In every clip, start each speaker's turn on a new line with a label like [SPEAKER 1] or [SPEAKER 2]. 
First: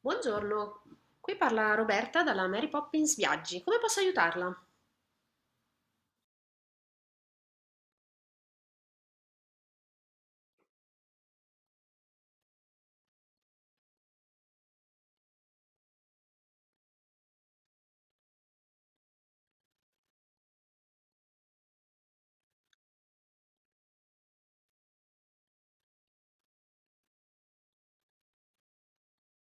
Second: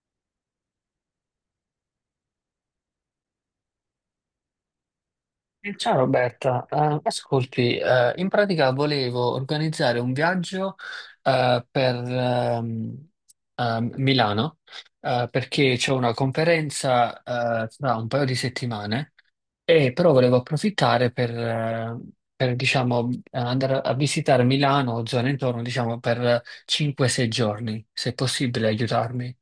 [SPEAKER 1] Buongiorno, qui parla Roberta dalla Mary Poppins Viaggi. Come posso aiutarla?
[SPEAKER 2] Ciao Roberta. Ascolti, in pratica volevo organizzare un viaggio per Milano, perché c'è una conferenza tra un paio di settimane, e però volevo approfittare per diciamo, andare a visitare Milano o zone intorno, diciamo, per 5-6 giorni, se è possibile aiutarmi.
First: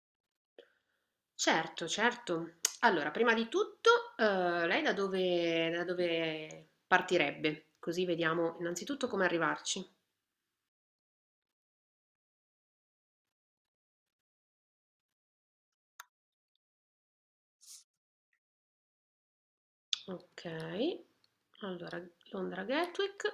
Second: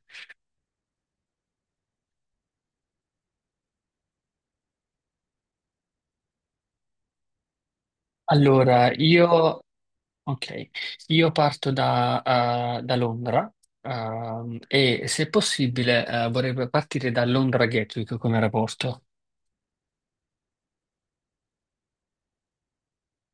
[SPEAKER 1] Certo, certo. Allora, prima di tutto, lei da dove partirebbe? Così vediamo
[SPEAKER 2] Allora,
[SPEAKER 1] innanzitutto come
[SPEAKER 2] io
[SPEAKER 1] arrivarci.
[SPEAKER 2] Ok, io parto da, da Londra, e se possibile vorrei partire da Londra Gatwick come aeroporto.
[SPEAKER 1] Ok, allora Londra Gatwick,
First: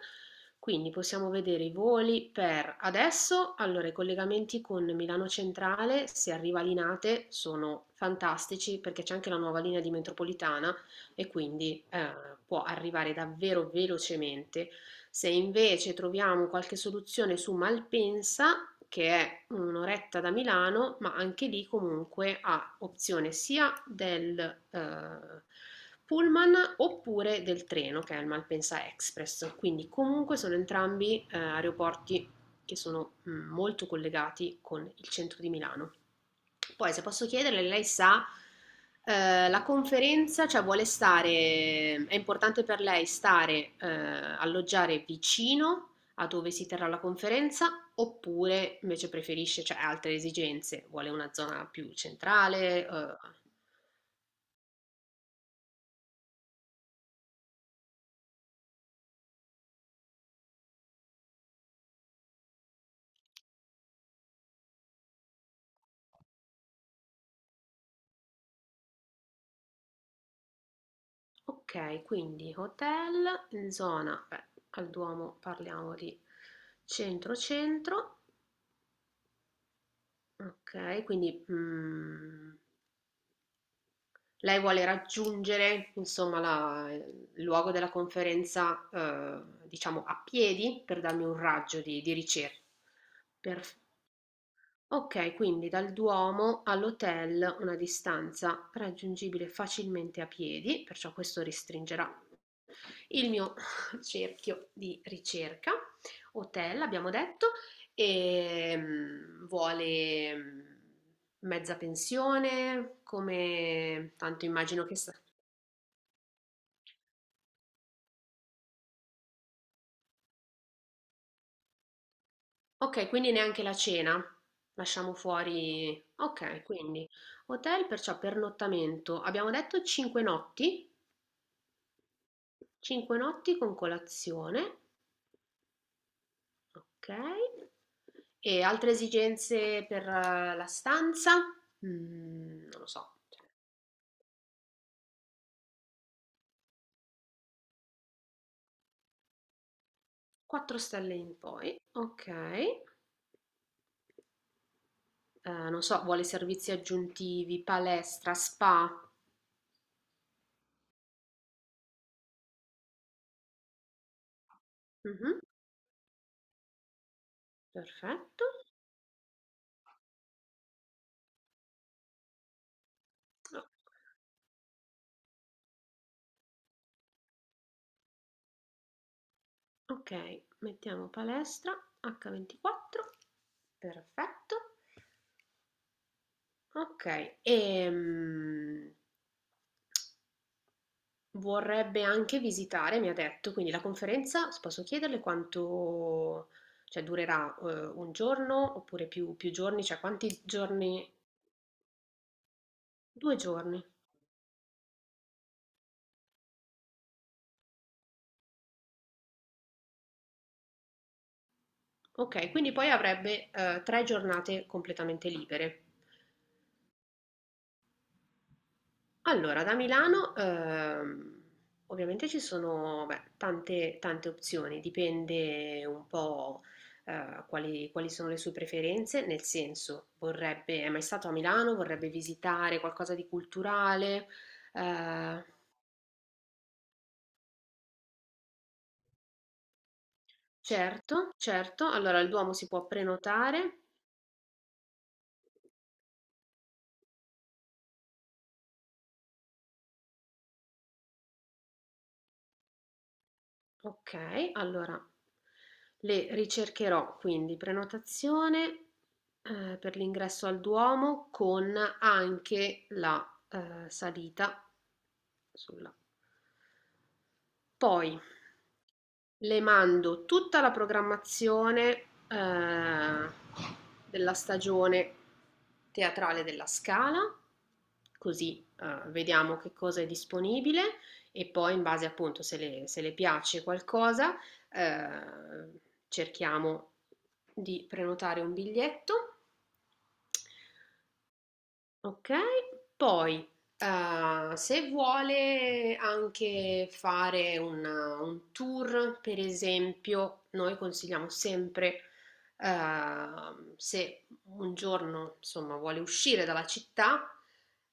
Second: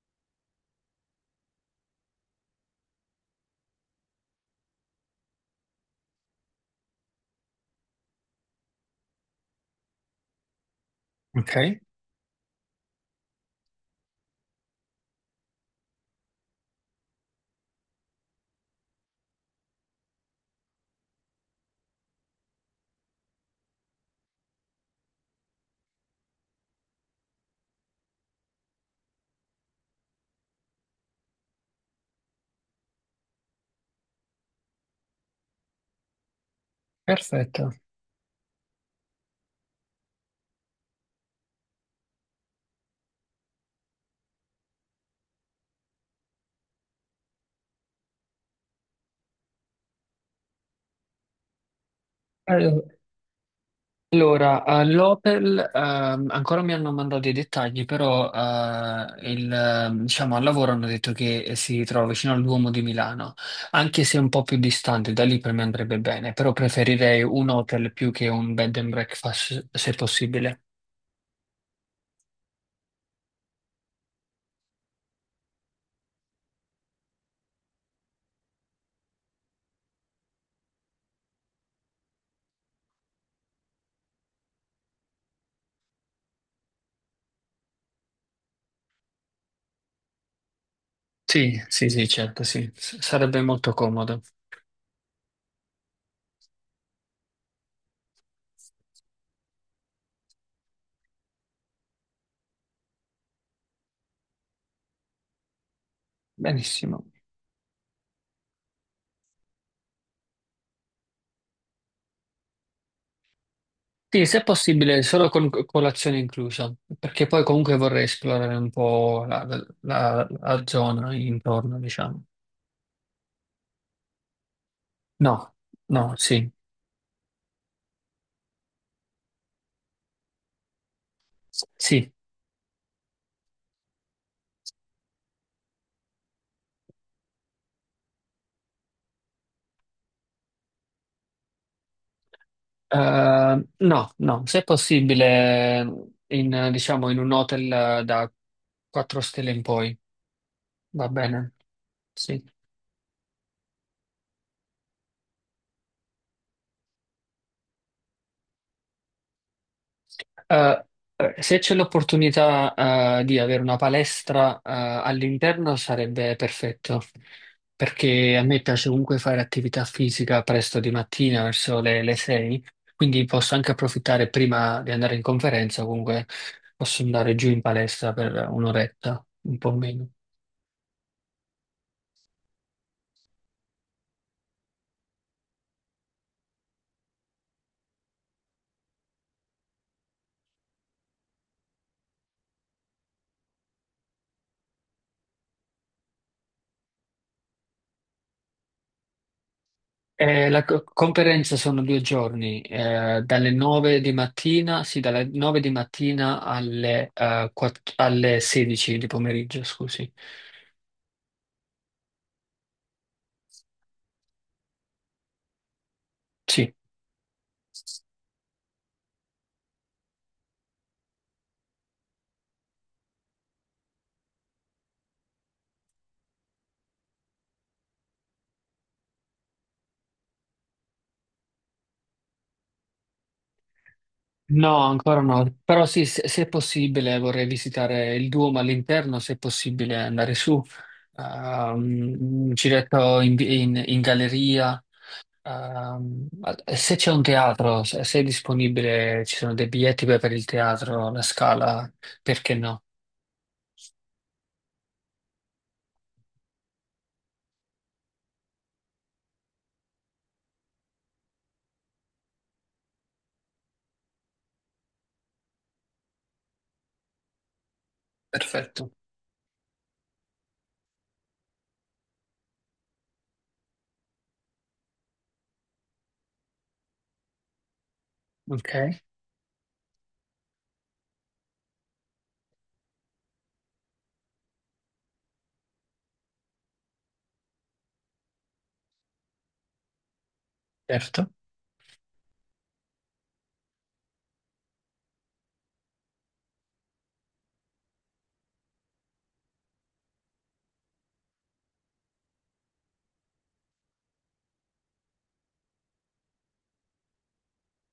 [SPEAKER 1] quindi possiamo vedere i voli per adesso, allora i collegamenti con Milano Centrale, se arriva a Linate, sono fantastici perché c'è anche la nuova linea di metropolitana e
[SPEAKER 2] Ok,
[SPEAKER 1] quindi può arrivare davvero velocemente. Se invece troviamo qualche soluzione su Malpensa, che è un'oretta da Milano, ma anche lì comunque ha opzione sia del pullman oppure del treno, che è il Malpensa Express. Quindi comunque sono entrambi aeroporti che sono molto collegati con il centro di Milano. Poi, se posso chiederle,
[SPEAKER 2] perfetto.
[SPEAKER 1] lei sa, la conferenza, cioè vuole stare, è importante per lei stare, alloggiare vicino a dove si terrà la conferenza, oppure invece preferisce, cioè ha altre esigenze, vuole una zona più
[SPEAKER 2] Allo-
[SPEAKER 1] centrale.
[SPEAKER 2] Allora, all'Opel ancora mi hanno mandato i dettagli, però diciamo, al lavoro hanno detto che si trova vicino al Duomo di Milano, anche se è un po' più distante, da lì per me andrebbe bene, però preferirei un hotel più che un bed and breakfast, se possibile.
[SPEAKER 1] Ok, quindi hotel in zona, beh, al Duomo parliamo di centro-centro, ok, quindi lei vuole raggiungere, insomma, il luogo della conferenza, diciamo, a piedi per darmi un
[SPEAKER 2] Sì,
[SPEAKER 1] raggio
[SPEAKER 2] sì,
[SPEAKER 1] di,
[SPEAKER 2] sì,
[SPEAKER 1] di
[SPEAKER 2] certo,
[SPEAKER 1] ricerca.
[SPEAKER 2] sì, sarebbe molto
[SPEAKER 1] Perf-
[SPEAKER 2] comodo.
[SPEAKER 1] Ok, quindi dal Duomo all'hotel una distanza raggiungibile facilmente a piedi, perciò questo restringerà il mio cerchio di ricerca. Hotel,
[SPEAKER 2] Benissimo.
[SPEAKER 1] abbiamo detto, e vuole mezza pensione, come
[SPEAKER 2] Sì, se è
[SPEAKER 1] tanto immagino che.
[SPEAKER 2] possibile, solo con colazione inclusa, perché poi comunque vorrei esplorare un po' la zona intorno, diciamo.
[SPEAKER 1] Ok, quindi neanche la cena. Lasciamo
[SPEAKER 2] No,
[SPEAKER 1] fuori.
[SPEAKER 2] no, sì,
[SPEAKER 1] Ok, quindi hotel, perciò pernottamento. Abbiamo detto 5 notti.
[SPEAKER 2] sì.
[SPEAKER 1] 5 notti con colazione. Ok. E altre esigenze per la stanza? Mm, non lo so.
[SPEAKER 2] No, no, se è possibile, in, diciamo, in un hotel da 4 stelle in poi,
[SPEAKER 1] 4
[SPEAKER 2] va
[SPEAKER 1] stelle in
[SPEAKER 2] bene,
[SPEAKER 1] poi. Ok.
[SPEAKER 2] sì.
[SPEAKER 1] Non so, vuole servizi aggiuntivi, palestra, spa.
[SPEAKER 2] Eh, Se c'è l'opportunità, di avere una palestra,
[SPEAKER 1] Mhm,
[SPEAKER 2] all'interno sarebbe perfetto, perché a
[SPEAKER 1] perfetto.
[SPEAKER 2] me piace comunque fare attività fisica presto di mattina, verso le 6, quindi posso anche approfittare prima di andare in conferenza, comunque posso andare giù in palestra per un'oretta, un po' meno.
[SPEAKER 1] Ok, mettiamo palestra H24, perfetto. Ok, e vorrebbe anche visitare, mi ha detto, quindi la conferenza, posso chiederle quanto, cioè durerà un giorno oppure più giorni, cioè quanti
[SPEAKER 2] La
[SPEAKER 1] giorni?
[SPEAKER 2] conferenza sono 2 giorni,
[SPEAKER 1] Due
[SPEAKER 2] dalle
[SPEAKER 1] giorni.
[SPEAKER 2] 9 di mattina, sì, dalle 9 di mattina alle, alle 16 di pomeriggio, scusi.
[SPEAKER 1] Ok, quindi poi avrebbe tre giornate completamente libere.
[SPEAKER 2] Sì.
[SPEAKER 1] Allora, da Milano ovviamente ci sono beh, tante, tante opzioni, dipende un po' quali sono le sue preferenze, nel senso vorrebbe, è mai stato a Milano, vorrebbe visitare qualcosa di culturale.
[SPEAKER 2] No, ancora
[SPEAKER 1] Eh,
[SPEAKER 2] no, però sì, se è possibile vorrei visitare il Duomo all'interno, se è possibile andare su,
[SPEAKER 1] certo, certo, allora il
[SPEAKER 2] un
[SPEAKER 1] Duomo si può
[SPEAKER 2] giretto in,
[SPEAKER 1] prenotare.
[SPEAKER 2] in galleria, ehm, se c'è un teatro, se è disponibile, ci sono dei biglietti per il teatro, la Scala, perché no?
[SPEAKER 1] Okay, allora le ricercherò, quindi prenotazione, per l'ingresso al Duomo con anche la, salita sulla. Poi
[SPEAKER 2] Perfetto.
[SPEAKER 1] le mando tutta la programmazione, della stagione teatrale della Scala, così,
[SPEAKER 2] Ok,
[SPEAKER 1] vediamo che cosa è disponibile e poi in base appunto se le piace qualcosa, eh, cerchiamo di prenotare un biglietto.
[SPEAKER 2] certo.
[SPEAKER 1] Okay, poi, se vuole anche fare un tour, per esempio, noi consigliamo sempre, se un giorno, insomma, vuole uscire dalla città,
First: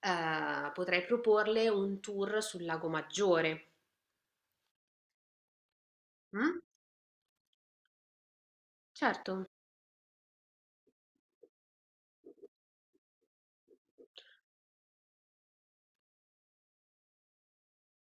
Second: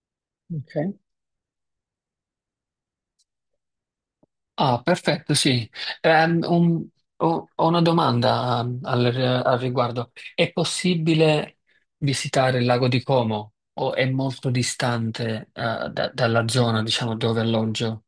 [SPEAKER 2] Ok.
[SPEAKER 1] potrei proporle un tour sul Lago Maggiore.
[SPEAKER 2] Ah, perfetto, sì. Ehm,
[SPEAKER 1] Mh?
[SPEAKER 2] un- Ho, ho una domanda,
[SPEAKER 1] Certo.
[SPEAKER 2] al riguardo. È possibile visitare il lago di Como, o è molto distante, dalla zona, diciamo, dove alloggio?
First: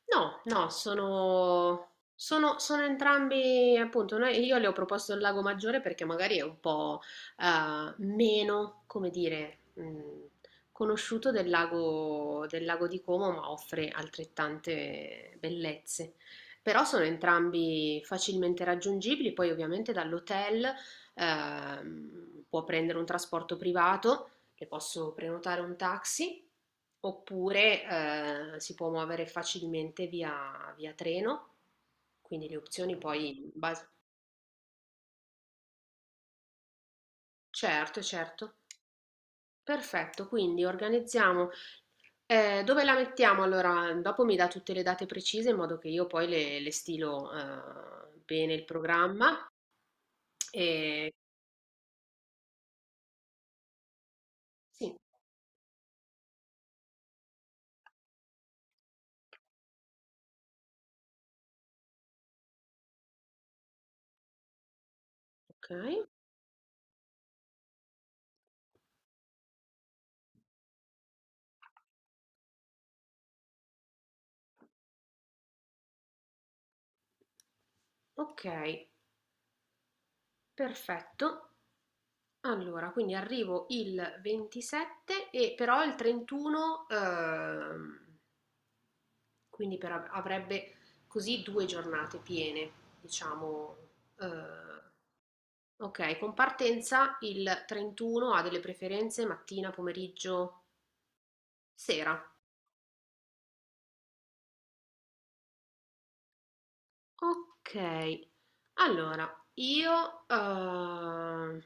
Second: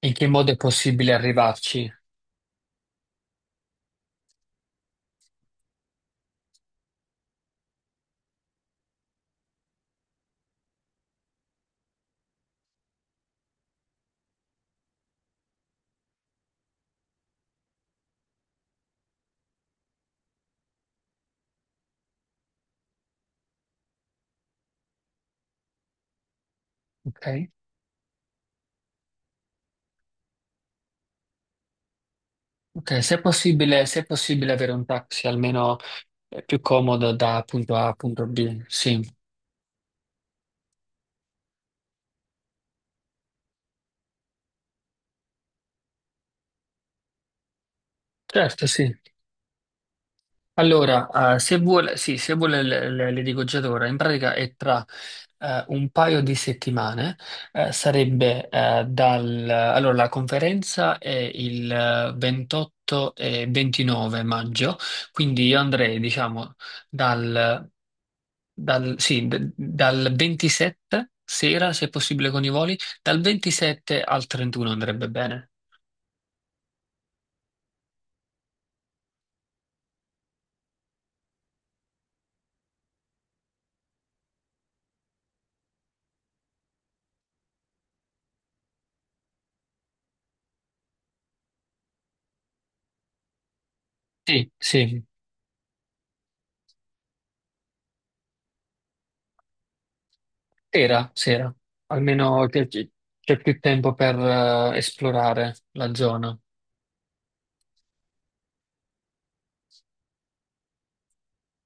[SPEAKER 2] In che
[SPEAKER 1] No,
[SPEAKER 2] modo è
[SPEAKER 1] no,
[SPEAKER 2] possibile
[SPEAKER 1] sono,
[SPEAKER 2] arrivarci?
[SPEAKER 1] sono, sono entrambi, appunto, io le ho proposto il Lago Maggiore perché magari è un po' meno, come dire, conosciuto del lago di Como, ma offre altrettante bellezze. Però sono entrambi facilmente raggiungibili, poi ovviamente dall'hotel può prendere un trasporto privato che posso prenotare un taxi
[SPEAKER 2] Ok?
[SPEAKER 1] oppure si può muovere facilmente via treno, quindi le opzioni
[SPEAKER 2] Ok, se è
[SPEAKER 1] poi in
[SPEAKER 2] possibile,
[SPEAKER 1] base.
[SPEAKER 2] se è possibile avere un taxi, almeno più comodo da punto A a
[SPEAKER 1] Certo,
[SPEAKER 2] punto
[SPEAKER 1] certo.
[SPEAKER 2] B. Sì,
[SPEAKER 1] Perfetto, quindi organizziamo. Dove la mettiamo? Allora, dopo mi dà tutte le date precise in modo che io poi le stilo bene il
[SPEAKER 2] certo, sì.
[SPEAKER 1] programma. E...
[SPEAKER 2] Allora, se vuole, sì, se vuole le dico già da ora, in pratica è tra
[SPEAKER 1] Sì,
[SPEAKER 2] un paio di settimane, sarebbe la conferenza è il 28 e 29 maggio, quindi io
[SPEAKER 1] ok,
[SPEAKER 2] andrei, diciamo, dal, sì, dal 27 sera, se possibile con i voli, dal 27 al 31 andrebbe bene.
[SPEAKER 1] ok, perfetto. Allora, quindi arrivo il 27 e però il 31, quindi avrebbe così due giornate piene, diciamo.
[SPEAKER 2] Sì,
[SPEAKER 1] eh,
[SPEAKER 2] sì.
[SPEAKER 1] ok, con partenza il 31 ha delle preferenze mattina, pomeriggio,
[SPEAKER 2] Sera, sera,
[SPEAKER 1] sera?
[SPEAKER 2] almeno che- che- c'è più tempo per esplorare la zona.
[SPEAKER 1] Ok, allora io... ehm,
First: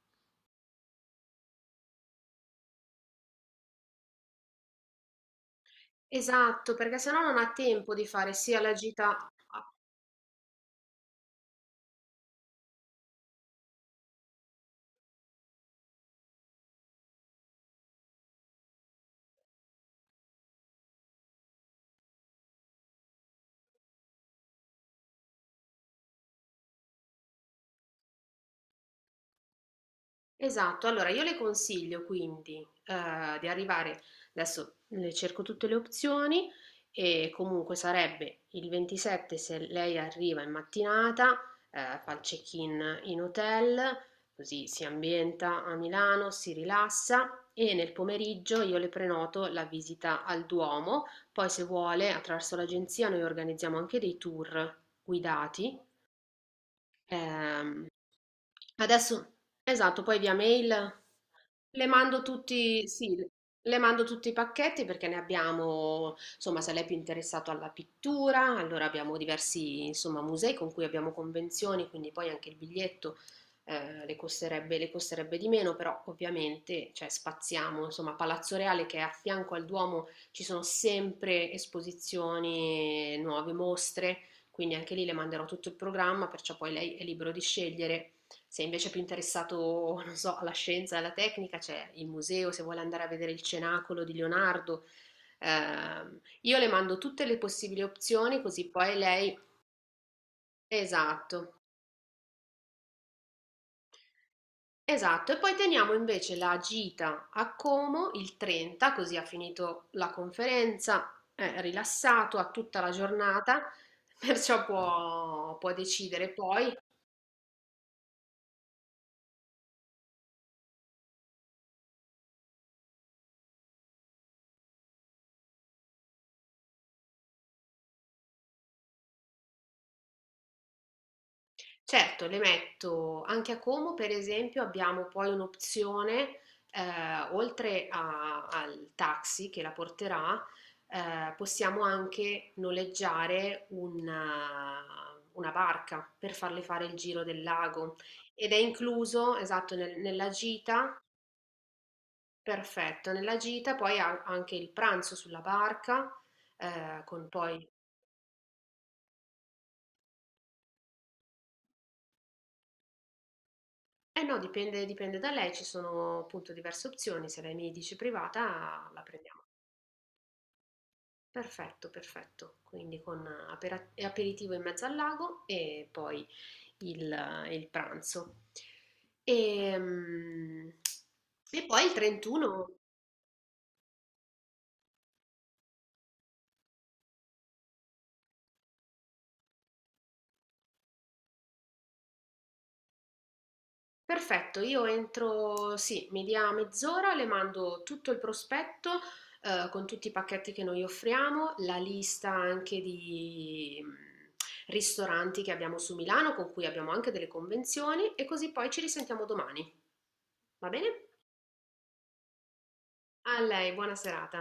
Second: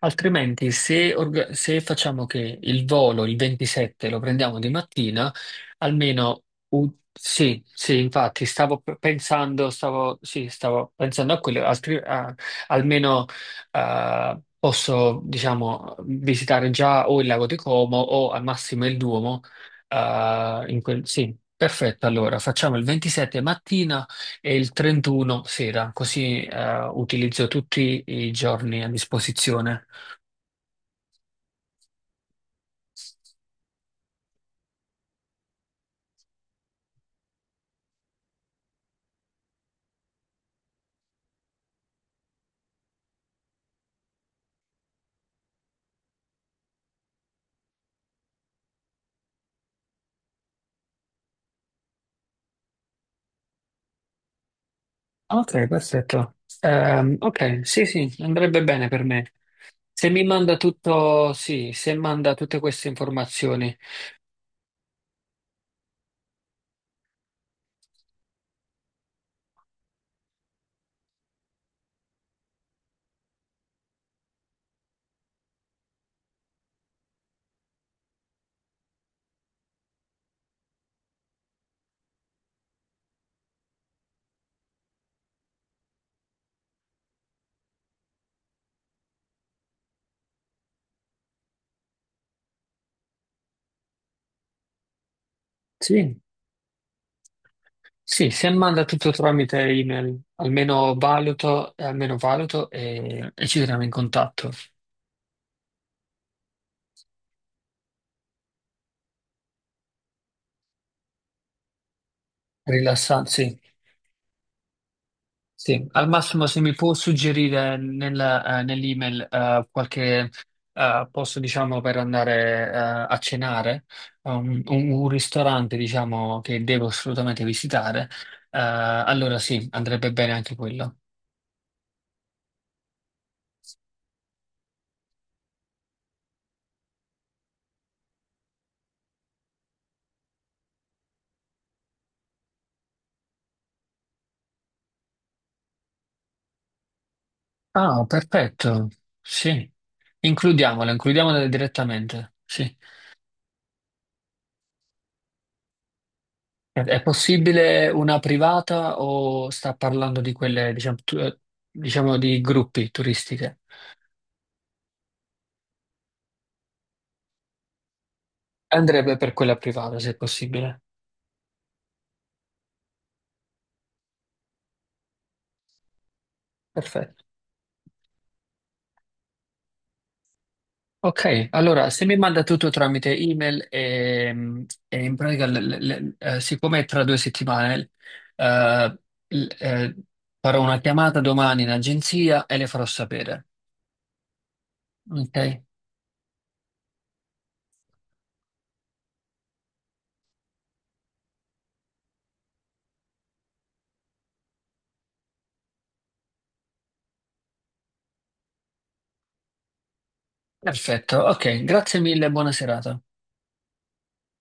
[SPEAKER 2] Altrimenti, se facciamo che il volo il 27 lo prendiamo di mattina,
[SPEAKER 1] esatto, perché sennò non ha
[SPEAKER 2] sì,
[SPEAKER 1] tempo
[SPEAKER 2] sì,
[SPEAKER 1] di fare
[SPEAKER 2] infatti
[SPEAKER 1] sia la
[SPEAKER 2] stavo
[SPEAKER 1] gita.
[SPEAKER 2] pensando, stavo pensando a quello, almeno posso, diciamo, visitare già o il lago di Como o al massimo il Duomo. Sì, perfetto. Allora facciamo il 27 mattina e il 31 sera, così utilizzo tutti i giorni a disposizione.
[SPEAKER 1] Esatto, allora io le consiglio quindi di arrivare, adesso le cerco tutte le opzioni e comunque sarebbe il 27 se lei arriva in mattinata, fa il check-in in hotel, così si ambienta a Milano, si rilassa e nel pomeriggio io le prenoto la visita al Duomo, poi se vuole attraverso l'agenzia noi organizziamo anche dei tour
[SPEAKER 2] Ok,
[SPEAKER 1] guidati.
[SPEAKER 2] perfetto. Ok, sì,
[SPEAKER 1] Ehm,
[SPEAKER 2] sì, andrebbe bene per me.
[SPEAKER 1] Adesso esatto,
[SPEAKER 2] Se
[SPEAKER 1] poi
[SPEAKER 2] mi
[SPEAKER 1] via
[SPEAKER 2] manda
[SPEAKER 1] mail
[SPEAKER 2] tutto, sì,
[SPEAKER 1] le
[SPEAKER 2] se
[SPEAKER 1] mando
[SPEAKER 2] manda tutte
[SPEAKER 1] tutti,
[SPEAKER 2] queste
[SPEAKER 1] sì,
[SPEAKER 2] informazioni.
[SPEAKER 1] le mando tutti i pacchetti perché ne abbiamo, insomma, se lei è più interessato alla pittura, allora abbiamo diversi, insomma, musei con cui abbiamo convenzioni, quindi poi anche il biglietto le costerebbe di meno, però ovviamente, cioè, spaziamo, insomma, Palazzo Reale che è a fianco al Duomo ci sono sempre esposizioni, nuove mostre. Quindi anche lì le manderò tutto il programma, perciò poi lei è libero di scegliere. Se invece è più interessato, non so, alla scienza e alla tecnica, c'è il museo, se vuole andare a vedere il cenacolo di Leonardo.
[SPEAKER 2] Sì,
[SPEAKER 1] Io le mando tutte le possibili
[SPEAKER 2] sì,
[SPEAKER 1] opzioni,
[SPEAKER 2] se
[SPEAKER 1] così
[SPEAKER 2] manda
[SPEAKER 1] poi
[SPEAKER 2] tutto
[SPEAKER 1] lei.
[SPEAKER 2] tramite email, almeno
[SPEAKER 1] Esatto,
[SPEAKER 2] valuto, almeno valuto, e ci teniamo in contatto.
[SPEAKER 1] esatto. E poi teniamo invece la gita a Como il 30, così ha finito la conferenza, è rilassato, ha tutta la
[SPEAKER 2] Rilassanti, sì.
[SPEAKER 1] giornata, perciò può
[SPEAKER 2] Sì, al
[SPEAKER 1] decidere
[SPEAKER 2] massimo se mi
[SPEAKER 1] poi.
[SPEAKER 2] può suggerire nell'email qualche posto, diciamo, per andare a cenare, un ristorante, diciamo, che devo assolutamente visitare, allora sì, andrebbe bene anche quello.
[SPEAKER 1] Certo, le metto anche a Como, per esempio, abbiamo poi un'opzione, oltre al taxi che la porterà, possiamo anche noleggiare una barca per farle fare il giro del lago
[SPEAKER 2] Ah,
[SPEAKER 1] ed è
[SPEAKER 2] perfetto,
[SPEAKER 1] incluso,
[SPEAKER 2] sì,
[SPEAKER 1] esatto, nella
[SPEAKER 2] includiamolo,
[SPEAKER 1] gita,
[SPEAKER 2] includiamolo direttamente, sì.
[SPEAKER 1] perfetto, nella gita poi ha anche il pranzo sulla barca,
[SPEAKER 2] È
[SPEAKER 1] con poi.
[SPEAKER 2] possibile una privata o sta parlando di quelle, diciamo, diciamo di gruppi turistiche?
[SPEAKER 1] Eh no, dipende da lei, ci sono appunto diverse opzioni, se lei mi dice privata la
[SPEAKER 2] Andrebbe per
[SPEAKER 1] prendiamo.
[SPEAKER 2] quella privata, se possibile.
[SPEAKER 1] Perfetto, perfetto. Quindi con aperitivo in mezzo al lago e poi
[SPEAKER 2] Perfetto.
[SPEAKER 1] il pranzo. Ehm,
[SPEAKER 2] Ok,
[SPEAKER 1] E, poi
[SPEAKER 2] allora
[SPEAKER 1] il
[SPEAKER 2] se mi manda tutto
[SPEAKER 1] 31.
[SPEAKER 2] tramite email, e in pratica, siccome è tra 2 settimane, eh, l- eh, farò una chiamata domani in agenzia e le farò sapere.
[SPEAKER 1] Perfetto, io
[SPEAKER 2] Ok?
[SPEAKER 1] entro, sì, mi dia mezz'ora, le mando tutto il prospetto con tutti i pacchetti che noi offriamo, la lista anche di ristoranti che abbiamo su Milano, con cui abbiamo anche delle convenzioni, e così poi ci risentiamo domani. Va bene?
[SPEAKER 2] Perfetto, ok, grazie mille, buona serata.
[SPEAKER 1] A lei, buona serata.